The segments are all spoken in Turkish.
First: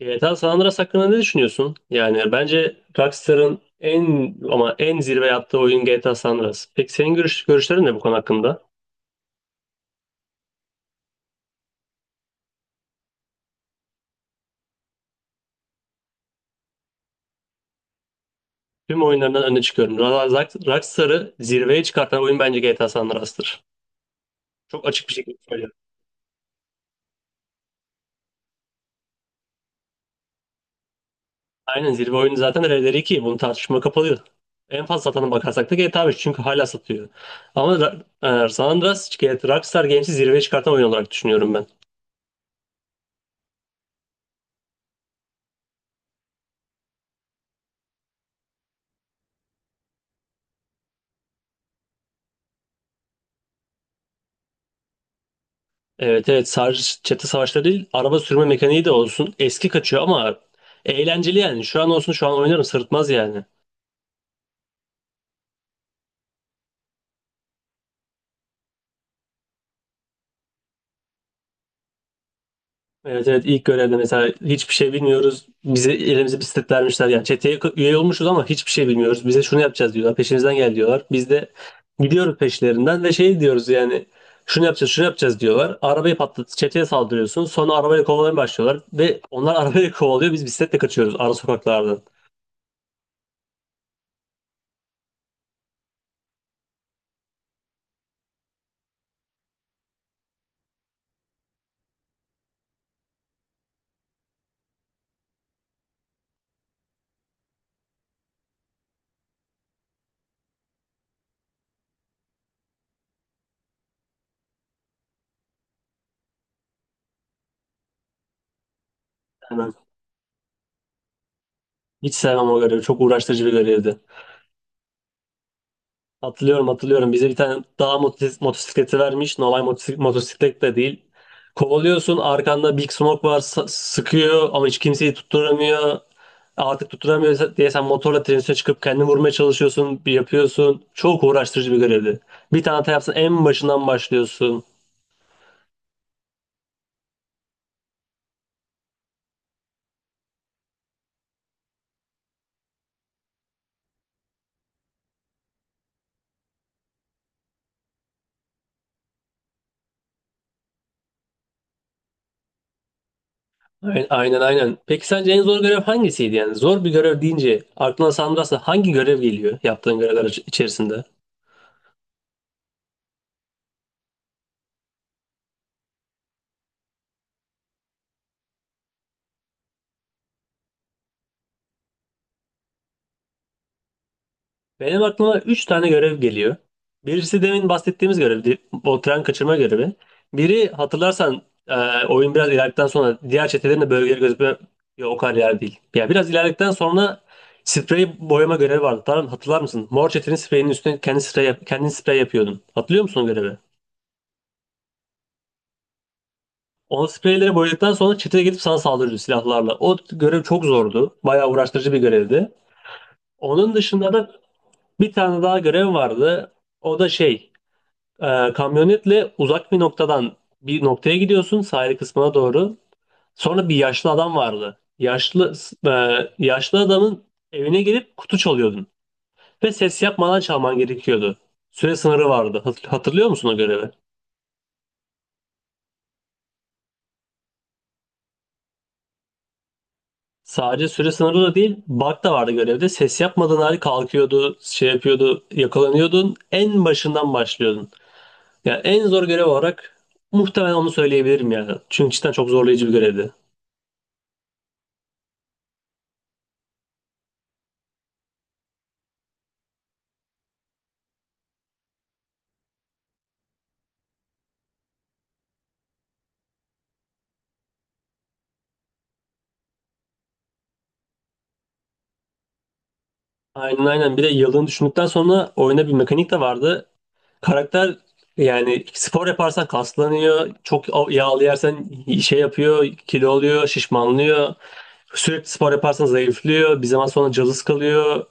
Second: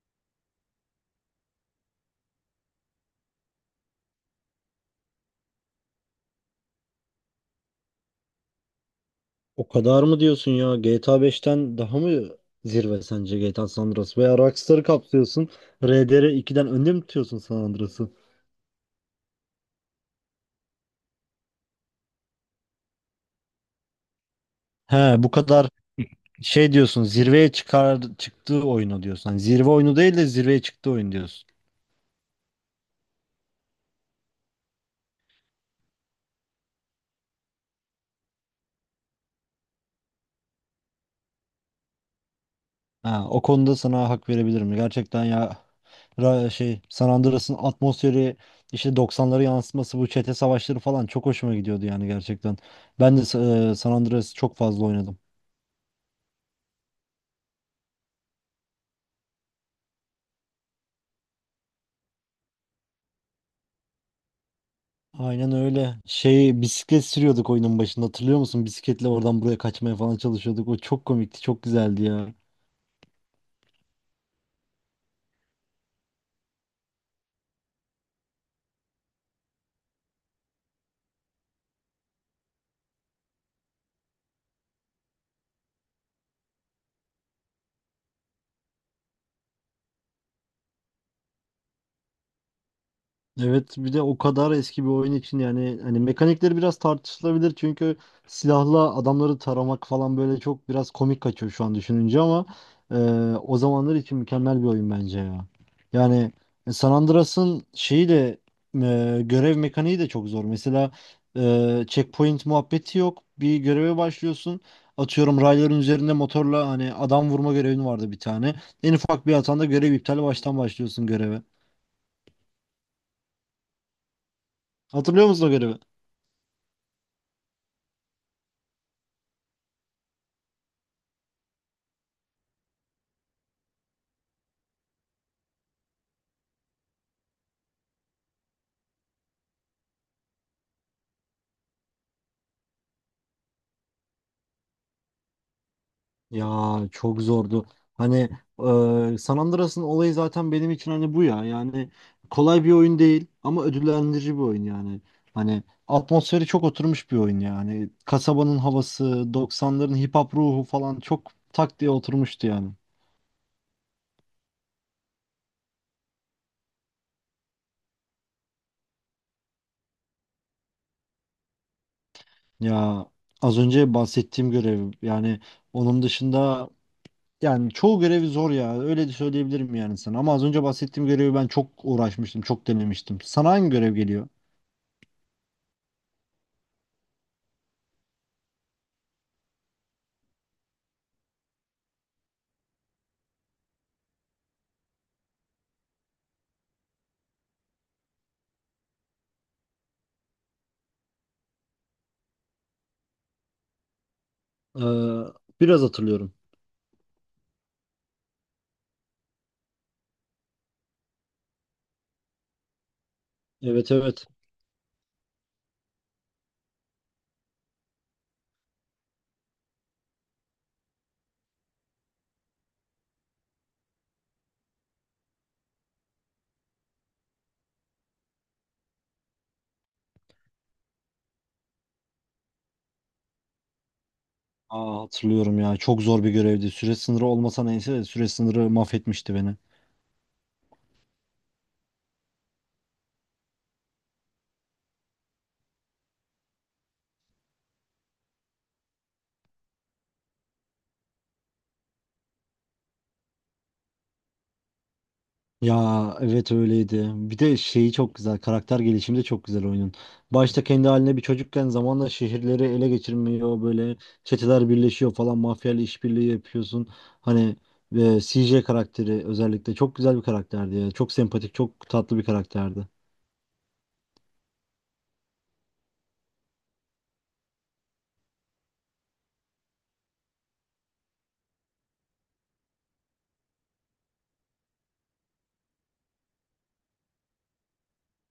GTA San Andreas hakkında ne düşünüyorsun? Yani bence Rockstar'ın en ama en zirve yaptığı oyun GTA San Andreas. Peki senin görüşlerin ne bu konu hakkında? O kadar mı diyorsun ya? GTA 5'ten daha mı zirve sence GTA San Andreas? Veya Rockstar'ı kapsıyorsun. RDR ikiden önde mi tutuyorsun San Andreas'ı? Tüm oyunlarından öne çıkıyorum. Rockstar'ı zirveye çıkartan oyun bence GTA San Andreas'tır. Çok açık bir He, bu şekilde kadar söylüyorum. şey diyorsun, zirveye çıktığı oyunu diyorsun. Hani zirve oyunu değil de zirveye çıktığı oyun diyorsun. Aynen, zirve oyunu zaten Red Dead 2. Bunu tartışma kapalı. En fazla satana bakarsak da GTA 5, çünkü hala satıyor. Ama San Andreas, G T A Rockstar Games'i zirveye çıkartan oyun olarak düşünüyorum ben. Ha, o konuda sana hak verebilirim. Gerçekten ya, şey, San Andreas'ın atmosferi, işte doksanları yansıtması, bu çete savaşları falan çok hoşuma gidiyordu yani gerçekten. Ben de San Andreas'ı çok fazla oynadım. Evet, evet, sadece çete savaşları değil, araba sürme mekaniği de olsun. Eski kaçıyor ama eğlenceli yani. Şu an olsun, şu an oynarım, sırıtmaz yani. Aynen öyle. Şey, bisiklet sürüyorduk oyunun başında, hatırlıyor musun? Bisikletle oradan buraya kaçmaya falan çalışıyorduk. O çok komikti, çok güzeldi ya. Evet, evet, ilk görevde mesela hiçbir şey bilmiyoruz. Bize elimize bisiklet vermişler. Yani çeteye üye olmuşuz ama hiçbir şey bilmiyoruz. Bize şunu yapacağız diyorlar. Peşimizden gel diyorlar. Biz de gidiyoruz peşlerinden ve şey diyoruz yani, şunu yapacağız, şunu yapacağız diyorlar. Arabayı patlat, çeteye saldırıyorsun. Sonra arabayla kovalamaya başlıyorlar ve onlar arabayla kovalıyor. Biz bisikletle kaçıyoruz ara sokaklardan. Evet, bir de o kadar eski bir oyun için yani, hani mekanikleri biraz tartışılabilir, çünkü silahla adamları taramak falan böyle çok biraz komik kaçıyor şu an düşününce ama e, o zamanlar için mükemmel bir oyun bence ya. Yani San Andreas'ın şeyi de, görev mekaniği de çok zor. Mesela checkpoint muhabbeti yok. Bir göreve başlıyorsun. Atıyorum, rayların üzerinde motorla hani adam vurma görevin vardı bir tane. En ufak bir hatanda Hemen. görev iptal, baştan başlıyorsun göreve. Hiç sevmem o görevi. Çok uğraştırıcı bir görevdi. Hatırlıyor musun o görevi? Hatırlıyorum, hatırlıyorum. Bize bir tane dağ motosikleti vermiş. Normal motosiklet de değil. Kovalıyorsun, arkanda Big Smoke var, sıkıyor ama hiç kimseyi tutturamıyor. Artık tutturamıyor diye sen motorla trenin üstüne çıkıp kendini vurmaya çalışıyorsun. Bir yapıyorsun. Çok uğraştırıcı bir görevdi. Bir tane hata yapsan en başından başlıyorsun. Ya, çok zordu. Hani San Andreas'ın olayı zaten benim için hani bu ya. Yani kolay bir oyun değil ama ödüllendirici bir oyun yani. Hani atmosferi çok oturmuş bir oyun yani. Kasabanın havası, doksanların hip hop ruhu falan çok tak diye oturmuştu yani. Aynen, aynen, aynen. Peki sence en zor görev hangisiydi yani? Zor bir görev deyince aklına Sandras'la hangi görev geliyor, yaptığın görevler içerisinde? Ya, az önce bahsettiğim görev yani, onun dışında yani çoğu görevi zor ya. Öyle de söyleyebilirim yani sana. Ama az önce bahsettiğim görevi ben çok uğraşmıştım, çok denemiştim. Sana hangi görev geliyor? Benim aklıma 3 tane görev geliyor. Birisi demin bahsettiğimiz görevdi. O tren kaçırma görevi. Biri hatırlarsan, oyun biraz ilerledikten sonra diğer çetelerin de bölgeleri gözükme. Yok, o kadar yer değil. Ya biraz ilerledikten sonra sprey boyama görevi vardı. Tamam, hatırlar mısın? Mor çetenin spreyinin üstüne kendin sprey yapıyordun. Hatırlıyor musun o görevi? Ee, biraz hatırlıyorum. O spreyleri boyadıktan sonra çeteye gidip sana saldırıyordu silahlarla. O görev çok zordu. Bayağı uğraştırıcı bir görevdi. Onun Evet, dışında evet. da bir tane daha görev vardı. O da şey. Kamyonetle uzak bir noktadan bir noktaya gidiyorsun, sahil kısmına doğru. Sonra bir yaşlı adam vardı. E, yaşlı adamın evine gelip kutu çalıyordun ve ses yapmadan çalman gerekiyordu. Süre sınırı vardı. Hatırlıyor musun o görevi? Aa, hatırlıyorum ya. Çok zor bir görevdi. Süre sınırı olmasa neyse de, süre sınırı mahvetmişti beni. Sadece süre sınırı da değil, bug da vardı görevde. Ses yapmadığın halde kalkıyordu, şey yapıyordu, yakalanıyordun. En başından başlıyordun. Yani en zor görev olarak muhtemelen onu söyleyebilirim yani. Çünkü cidden çok zorlayıcı bir görevdi. Ya evet, öyleydi. Bir de şeyi çok güzel. Karakter gelişimi de çok güzel oyunun. Başta kendi haline bir çocukken zamanla şehirleri ele geçirmiyor. Böyle çeteler birleşiyor falan. Mafyayla işbirliği yapıyorsun. Hani, ve CJ karakteri özellikle çok güzel bir karakterdi ya. Çok sempatik, çok tatlı bir karakterdi. Aynen, aynen. Bir de yıldığını düşündükten sonra oyuna bir mekanik de vardı. Karakter yani, spor yaparsan kaslanıyor. Çok yağlı yersen şey yapıyor, kilo oluyor, şişmanlıyor. Sürekli spor yaparsan zayıflıyor. Bir zaman sonra cılız kalıyor.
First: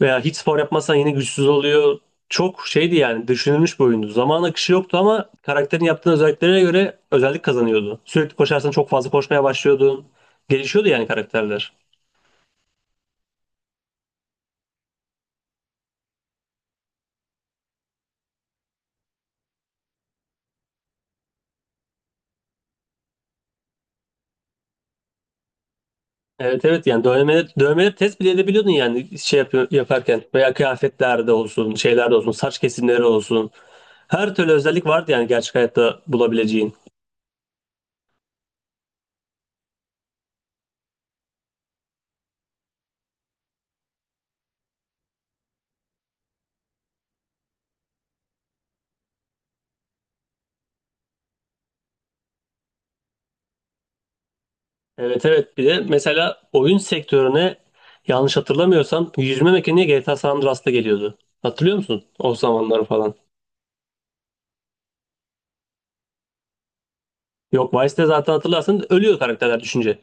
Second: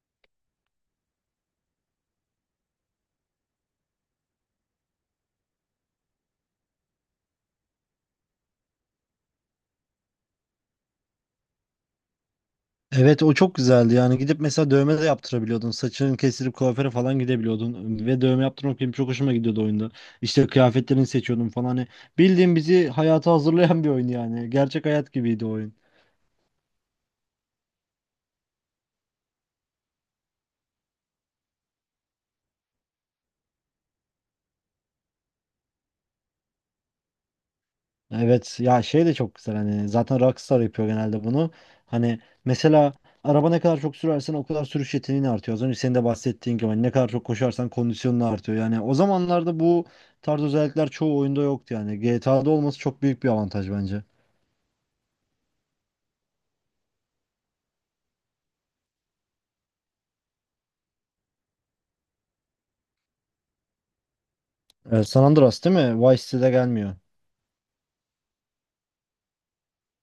Veya hiç spor yapmazsan yine güçsüz oluyor. Çok şeydi yani, düşünülmüş bir oyundu. Zaman akışı yoktu ama karakterin yaptığı özelliklere göre özellik kazanıyordu. Sürekli koşarsan çok fazla koşmaya başlıyordun. Gelişiyordu yani karakterler. Evet, o çok güzeldi yani. Gidip mesela dövme de yaptırabiliyordun, saçını kestirip kuaföre falan gidebiliyordun ve dövme yaptırmak benim çok hoşuma gidiyordu oyunda. İşte kıyafetlerini seçiyordum falan. Hani bildiğin bizi hayata hazırlayan bir oyun yani, gerçek hayat gibiydi o oyun. Evet, evet, yani dövmeleri, dövmeleri test bile edebiliyordun yani, şey yapıyor, yaparken veya kıyafetlerde olsun, şeylerde olsun, saç kesimleri olsun, her türlü özellik vardı yani, gerçek hayatta bulabileceğin. Evet ya, şey de çok güzel, hani zaten Rockstar yapıyor genelde bunu, hani mesela araba ne kadar çok sürersen o kadar sürüş yeteneğin artıyor, az önce senin de bahsettiğin gibi hani ne kadar çok koşarsan kondisyonun artıyor. Yani o zamanlarda bu tarz özellikler çoğu oyunda yoktu yani, GTA'da olması çok büyük bir avantaj bence. Evet, evet, bir de mesela oyun sektörüne, yanlış hatırlamıyorsam, yüzme mekaniği GTA San Andreas'ta geliyordu. Hatırlıyor musun o zamanları falan? San Andreas değil mi? Vice City'de gelmiyor. Yok, Vice'de zaten hatırlarsın, ölüyor karakterler düşünce.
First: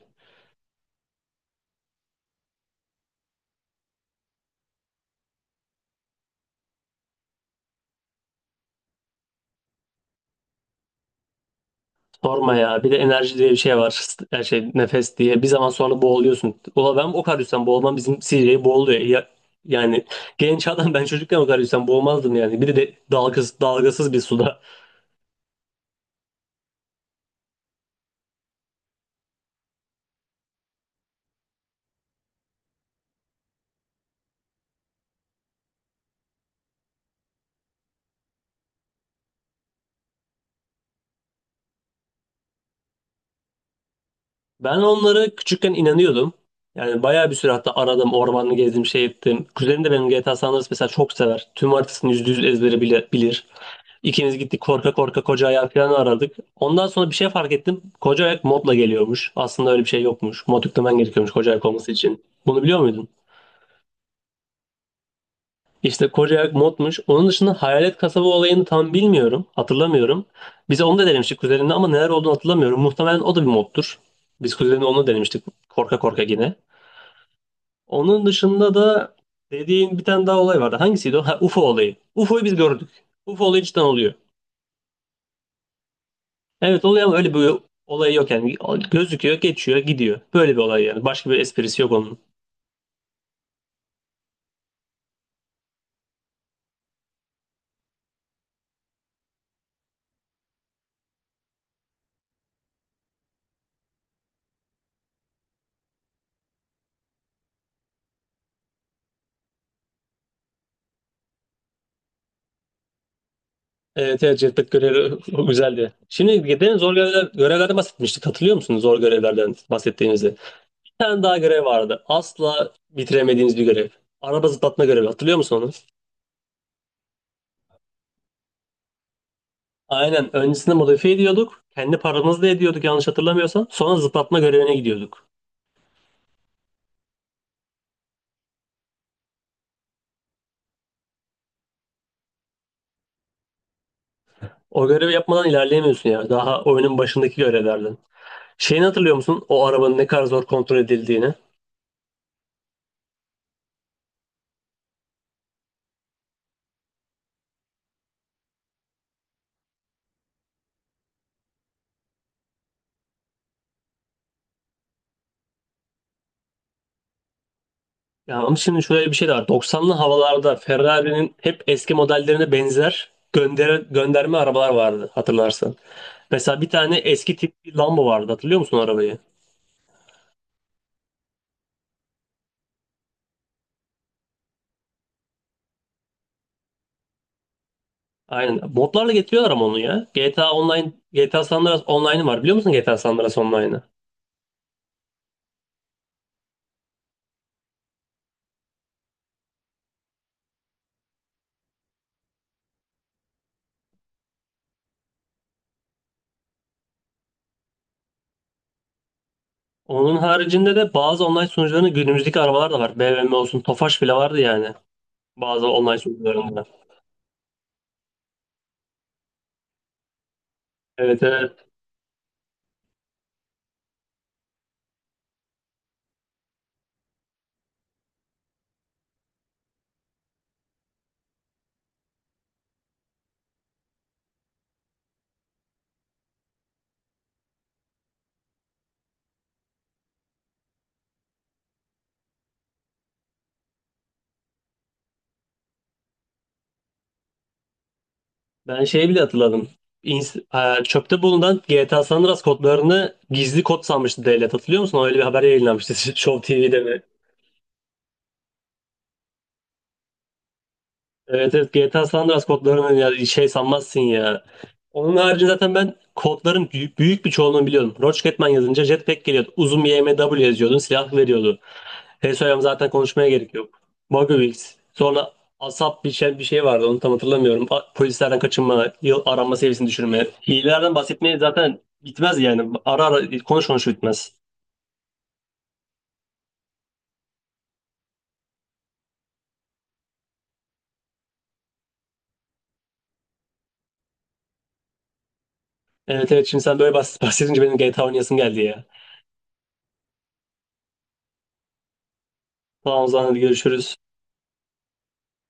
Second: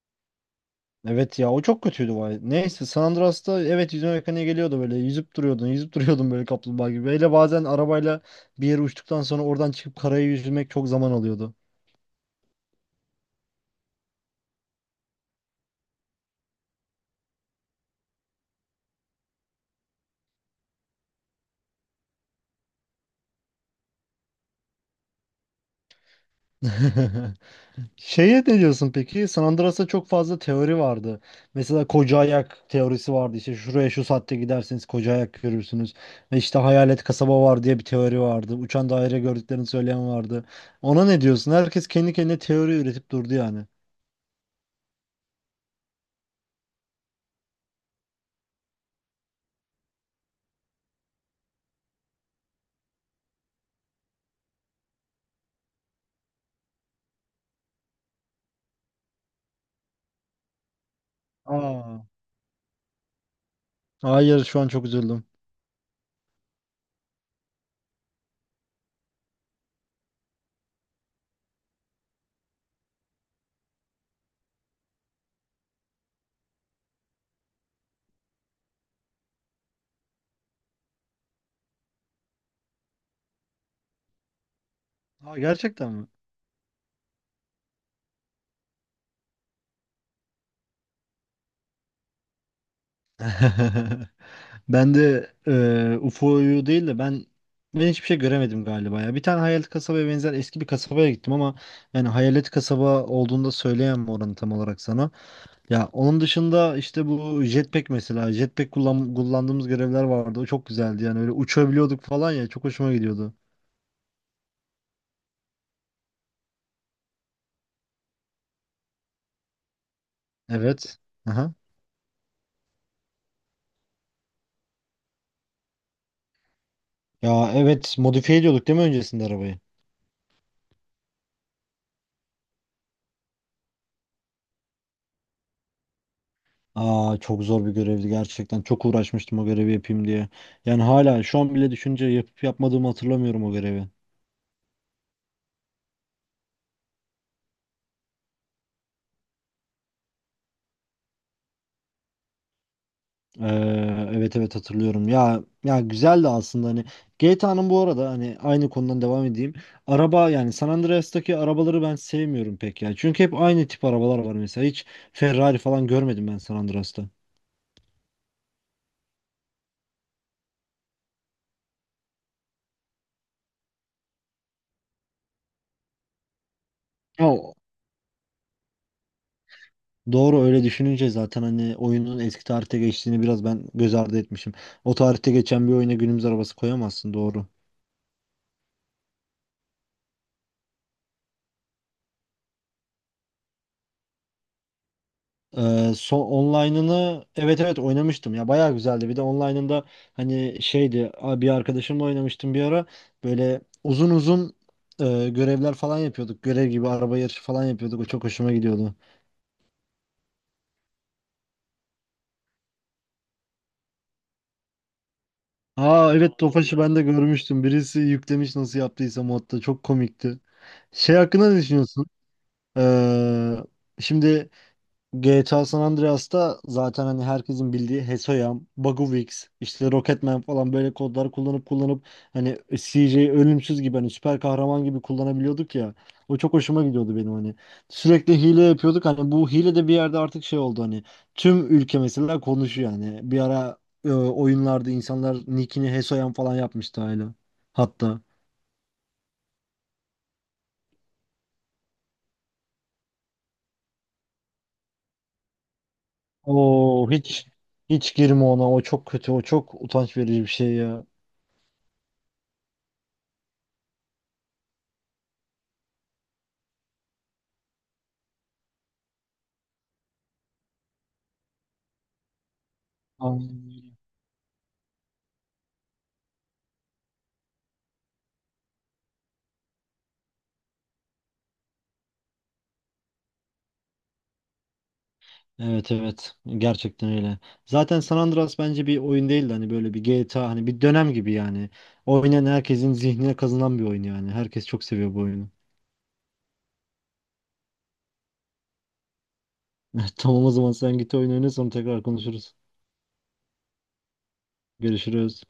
Evet ya, o çok kötüydü Vice. Neyse, San Andreas'ta evet, yüzme mekaniğe geliyordu, böyle yüzüp duruyordun, yüzüp duruyordun, böyle kaplumbağa gibi. Böyle bazen arabayla bir yere uçtuktan sonra oradan çıkıp karaya yüzmek çok zaman alıyordu. Sorma ya. Bir de enerji diye bir şey var. Her şey nefes diye. Bir zaman sonra boğuluyorsun. Ulan ben o kadar yüzden boğulmam, bizim CJ boğuluyor. Ya, yani genç adam, ben çocukken o kadar yüzden boğulmazdım yani. Bir de dalgasız, dalgasız bir suda. Şeye ne diyorsun peki? San Andreas'ta çok fazla teori vardı. Mesela koca ayak teorisi vardı. İşte şuraya şu saatte giderseniz koca ayak görürsünüz. Ve işte hayalet kasaba var diye bir teori vardı. Uçan daire gördüklerini söyleyen vardı. Ona ne diyorsun? Herkes kendi kendine teori üretip durdu yani. Ben onlara küçükken inanıyordum. Yani bayağı bir süre, hatta aradım, ormanı gezdim, şey ettim. Kuzenim de benim, GTA San Andreas mesela çok sever. Tüm haritasını %100 ezbere bile bilir. İkimiz gittik korka korka koca ayak falan aradık. Ondan sonra bir şey fark ettim. Koca ayak modla geliyormuş. Aslında öyle bir şey yokmuş. Mod yüklemen gerekiyormuş koca ayak olması Aa, için. Bunu biliyor muydun? hayır, şu an çok üzüldüm. İşte koca ayak modmuş. Onun dışında hayalet kasaba olayını tam bilmiyorum. Hatırlamıyorum. Bize onu da denemiştik kuzenimle ama neler olduğunu hatırlamıyorum. Muhtemelen o da bir moddur. Biz kuzenimle onu denemiştik, korka korka yine. Onun dışında da dediğin bir tane daha olay vardı. Hangisiydi o? Ha, UFO olayı. UFO'yu biz gördük. UFO olayı cidden oluyor. Aa, gerçekten mi? Evet, oluyor ama öyle bir olayı yok yani. Gözüküyor, geçiyor, gidiyor. Böyle bir olay yani. Başka bir esprisi yok onun. Ben de UFO'yu değil de, ben hiçbir şey göremedim galiba ya. Bir tane hayalet kasabaya benzer eski bir kasabaya gittim ama yani hayalet kasaba olduğunda söyleyemem oranı tam olarak sana. Ya, onun dışında işte bu jetpack, mesela jetpack kullandığımız görevler vardı. O çok güzeldi yani, öyle uçabiliyorduk falan ya, çok hoşuma gidiyordu. Evet, evet, Jetpack görevi o güzeldi. Şimdi gidelim zor görevlerden bahsetmiştik. Hatırlıyor musunuz zor görevlerden bahsettiğimizi? Bir Evet. tane daha Aha. görev vardı. Asla bitiremediğimiz bir görev. Araba zıplatma görevi. Hatırlıyor musun onu? Ya evet, modifiye ediyorduk değil mi öncesinde arabayı? Aynen. Öncesinde modifiye ediyorduk. Kendi paramızla ediyorduk, yanlış hatırlamıyorsam. Sonra zıplatma görevine gidiyorduk. Aa, çok zor bir görevdi gerçekten. Çok uğraşmıştım o görevi yapayım diye. Yani hala şu an bile düşünce yapıp yapmadığımı hatırlamıyorum o görevi. O görevi yapmadan ilerleyemiyorsun ya. Daha oyunun başındaki görevlerden. Şeyini hatırlıyor musun? O arabanın ne kadar zor kontrol edildiğini. Ee, evet, evet, hatırlıyorum. Ya ya, güzeldi aslında hani. GTA'nın bu arada, hani aynı konudan devam edeyim. Araba yani, San Andreas'taki arabaları ben sevmiyorum pek ya. Çünkü hep aynı tip arabalar var mesela. Hiç Ferrari falan görmedim ben San Andreas'ta. Ya ama şimdi şöyle bir şey de var. Doksanlı havalarda Ferrari'nin hep eski modellerine benzer gönderme arabalar vardı, hatırlarsan. Mesela bir tane Ya, eski tip bir Lambo vardı, hatırlıyor musun arabayı? doğru, öyle düşününce zaten hani oyunun eski tarihte geçtiğini biraz ben göz ardı etmişim. O tarihte geçen bir oyuna günümüz arabası koyamazsın, doğru. Aynen. Modlarla getiriyorlar ama onu ya. GTA Online, GTA San Andreas Online'ı var, biliyor musun GTA San Andreas Online'ı? So online'ını, evet evet, oynamıştım ya, bayağı güzeldi. Bir de online'ında hani şeydi, bir arkadaşımla oynamıştım bir ara, böyle uzun uzun görevler falan yapıyorduk, görev gibi araba yarışı falan yapıyorduk, o çok hoşuma gidiyordu. Onun haricinde de bazı online sunucuların günümüzdeki arabalar da var. BMW olsun, Tofaş bile vardı yani. Bazı online Aa evet, sunucularında. Tofaş'ı ben de görmüştüm, birisi yüklemiş nasıl yaptıysa modda, çok komikti. Şey Evet, hakkında ne evet. düşünüyorsun? Ee, şimdi GTA San Andreas'ta zaten hani herkesin bildiği Hesoyam, Baguvix, işte Rocketman falan, böyle kodlar kullanıp kullanıp hani CJ'yi ölümsüz gibi, hani süper kahraman gibi kullanabiliyorduk ya. O çok hoşuma gidiyordu benim hani. Sürekli hile yapıyorduk, hani bu hile de bir yerde artık şey oldu hani, tüm ülke mesela konuşuyor yani. Bir ara oyunlarda insanlar nickini Hesoyam falan yapmıştı hala. Hatta. Ben şeyi bile hatırladım. Çöpte bulunan GTA San Andreas kodlarını gizli kod sanmıştı devlet. Hatırlıyor musun? Öyle bir haber yayınlanmıştı Show TV'de. Oo, hiç hiç girme ona, o çok kötü, o çok utanç verici bir şey ya. Evet, evet, GTA San Andreas kodlarını ya, şey sanmazsın ya. Onun harici zaten ben kodların büyük, büyük bir çoğunluğunu biliyordum. Rocketman yazınca Jetpack geliyordu. Uzun YMW yazıyordun, silah veriyordu. HSO'ya zaten konuşmaya gerek yok. Ay. Bugwills. Sonra ASAP bir şey vardı, onu tam hatırlamıyorum. Polislerden kaçınma, yıl aranma seviyesini düşürme. Hilelerden bahsetmeye zaten bitmez yani. Ara ara konuş konuş bitmez. Evet evet, gerçekten öyle. Zaten San Andreas bence bir oyun değildi, hani böyle bir GTA hani bir dönem gibi yani. Oynayan herkesin zihnine kazınan bir oyun yani. Herkes çok seviyor bu oyunu. Evet, evet, şimdi sen böyle bahsedince benim GTA oynayasım geldi ya. Tamam o zaman, sen git oyun oyna, sonra tekrar konuşuruz. Tamam, o zaman hadi görüşürüz. Görüşürüz.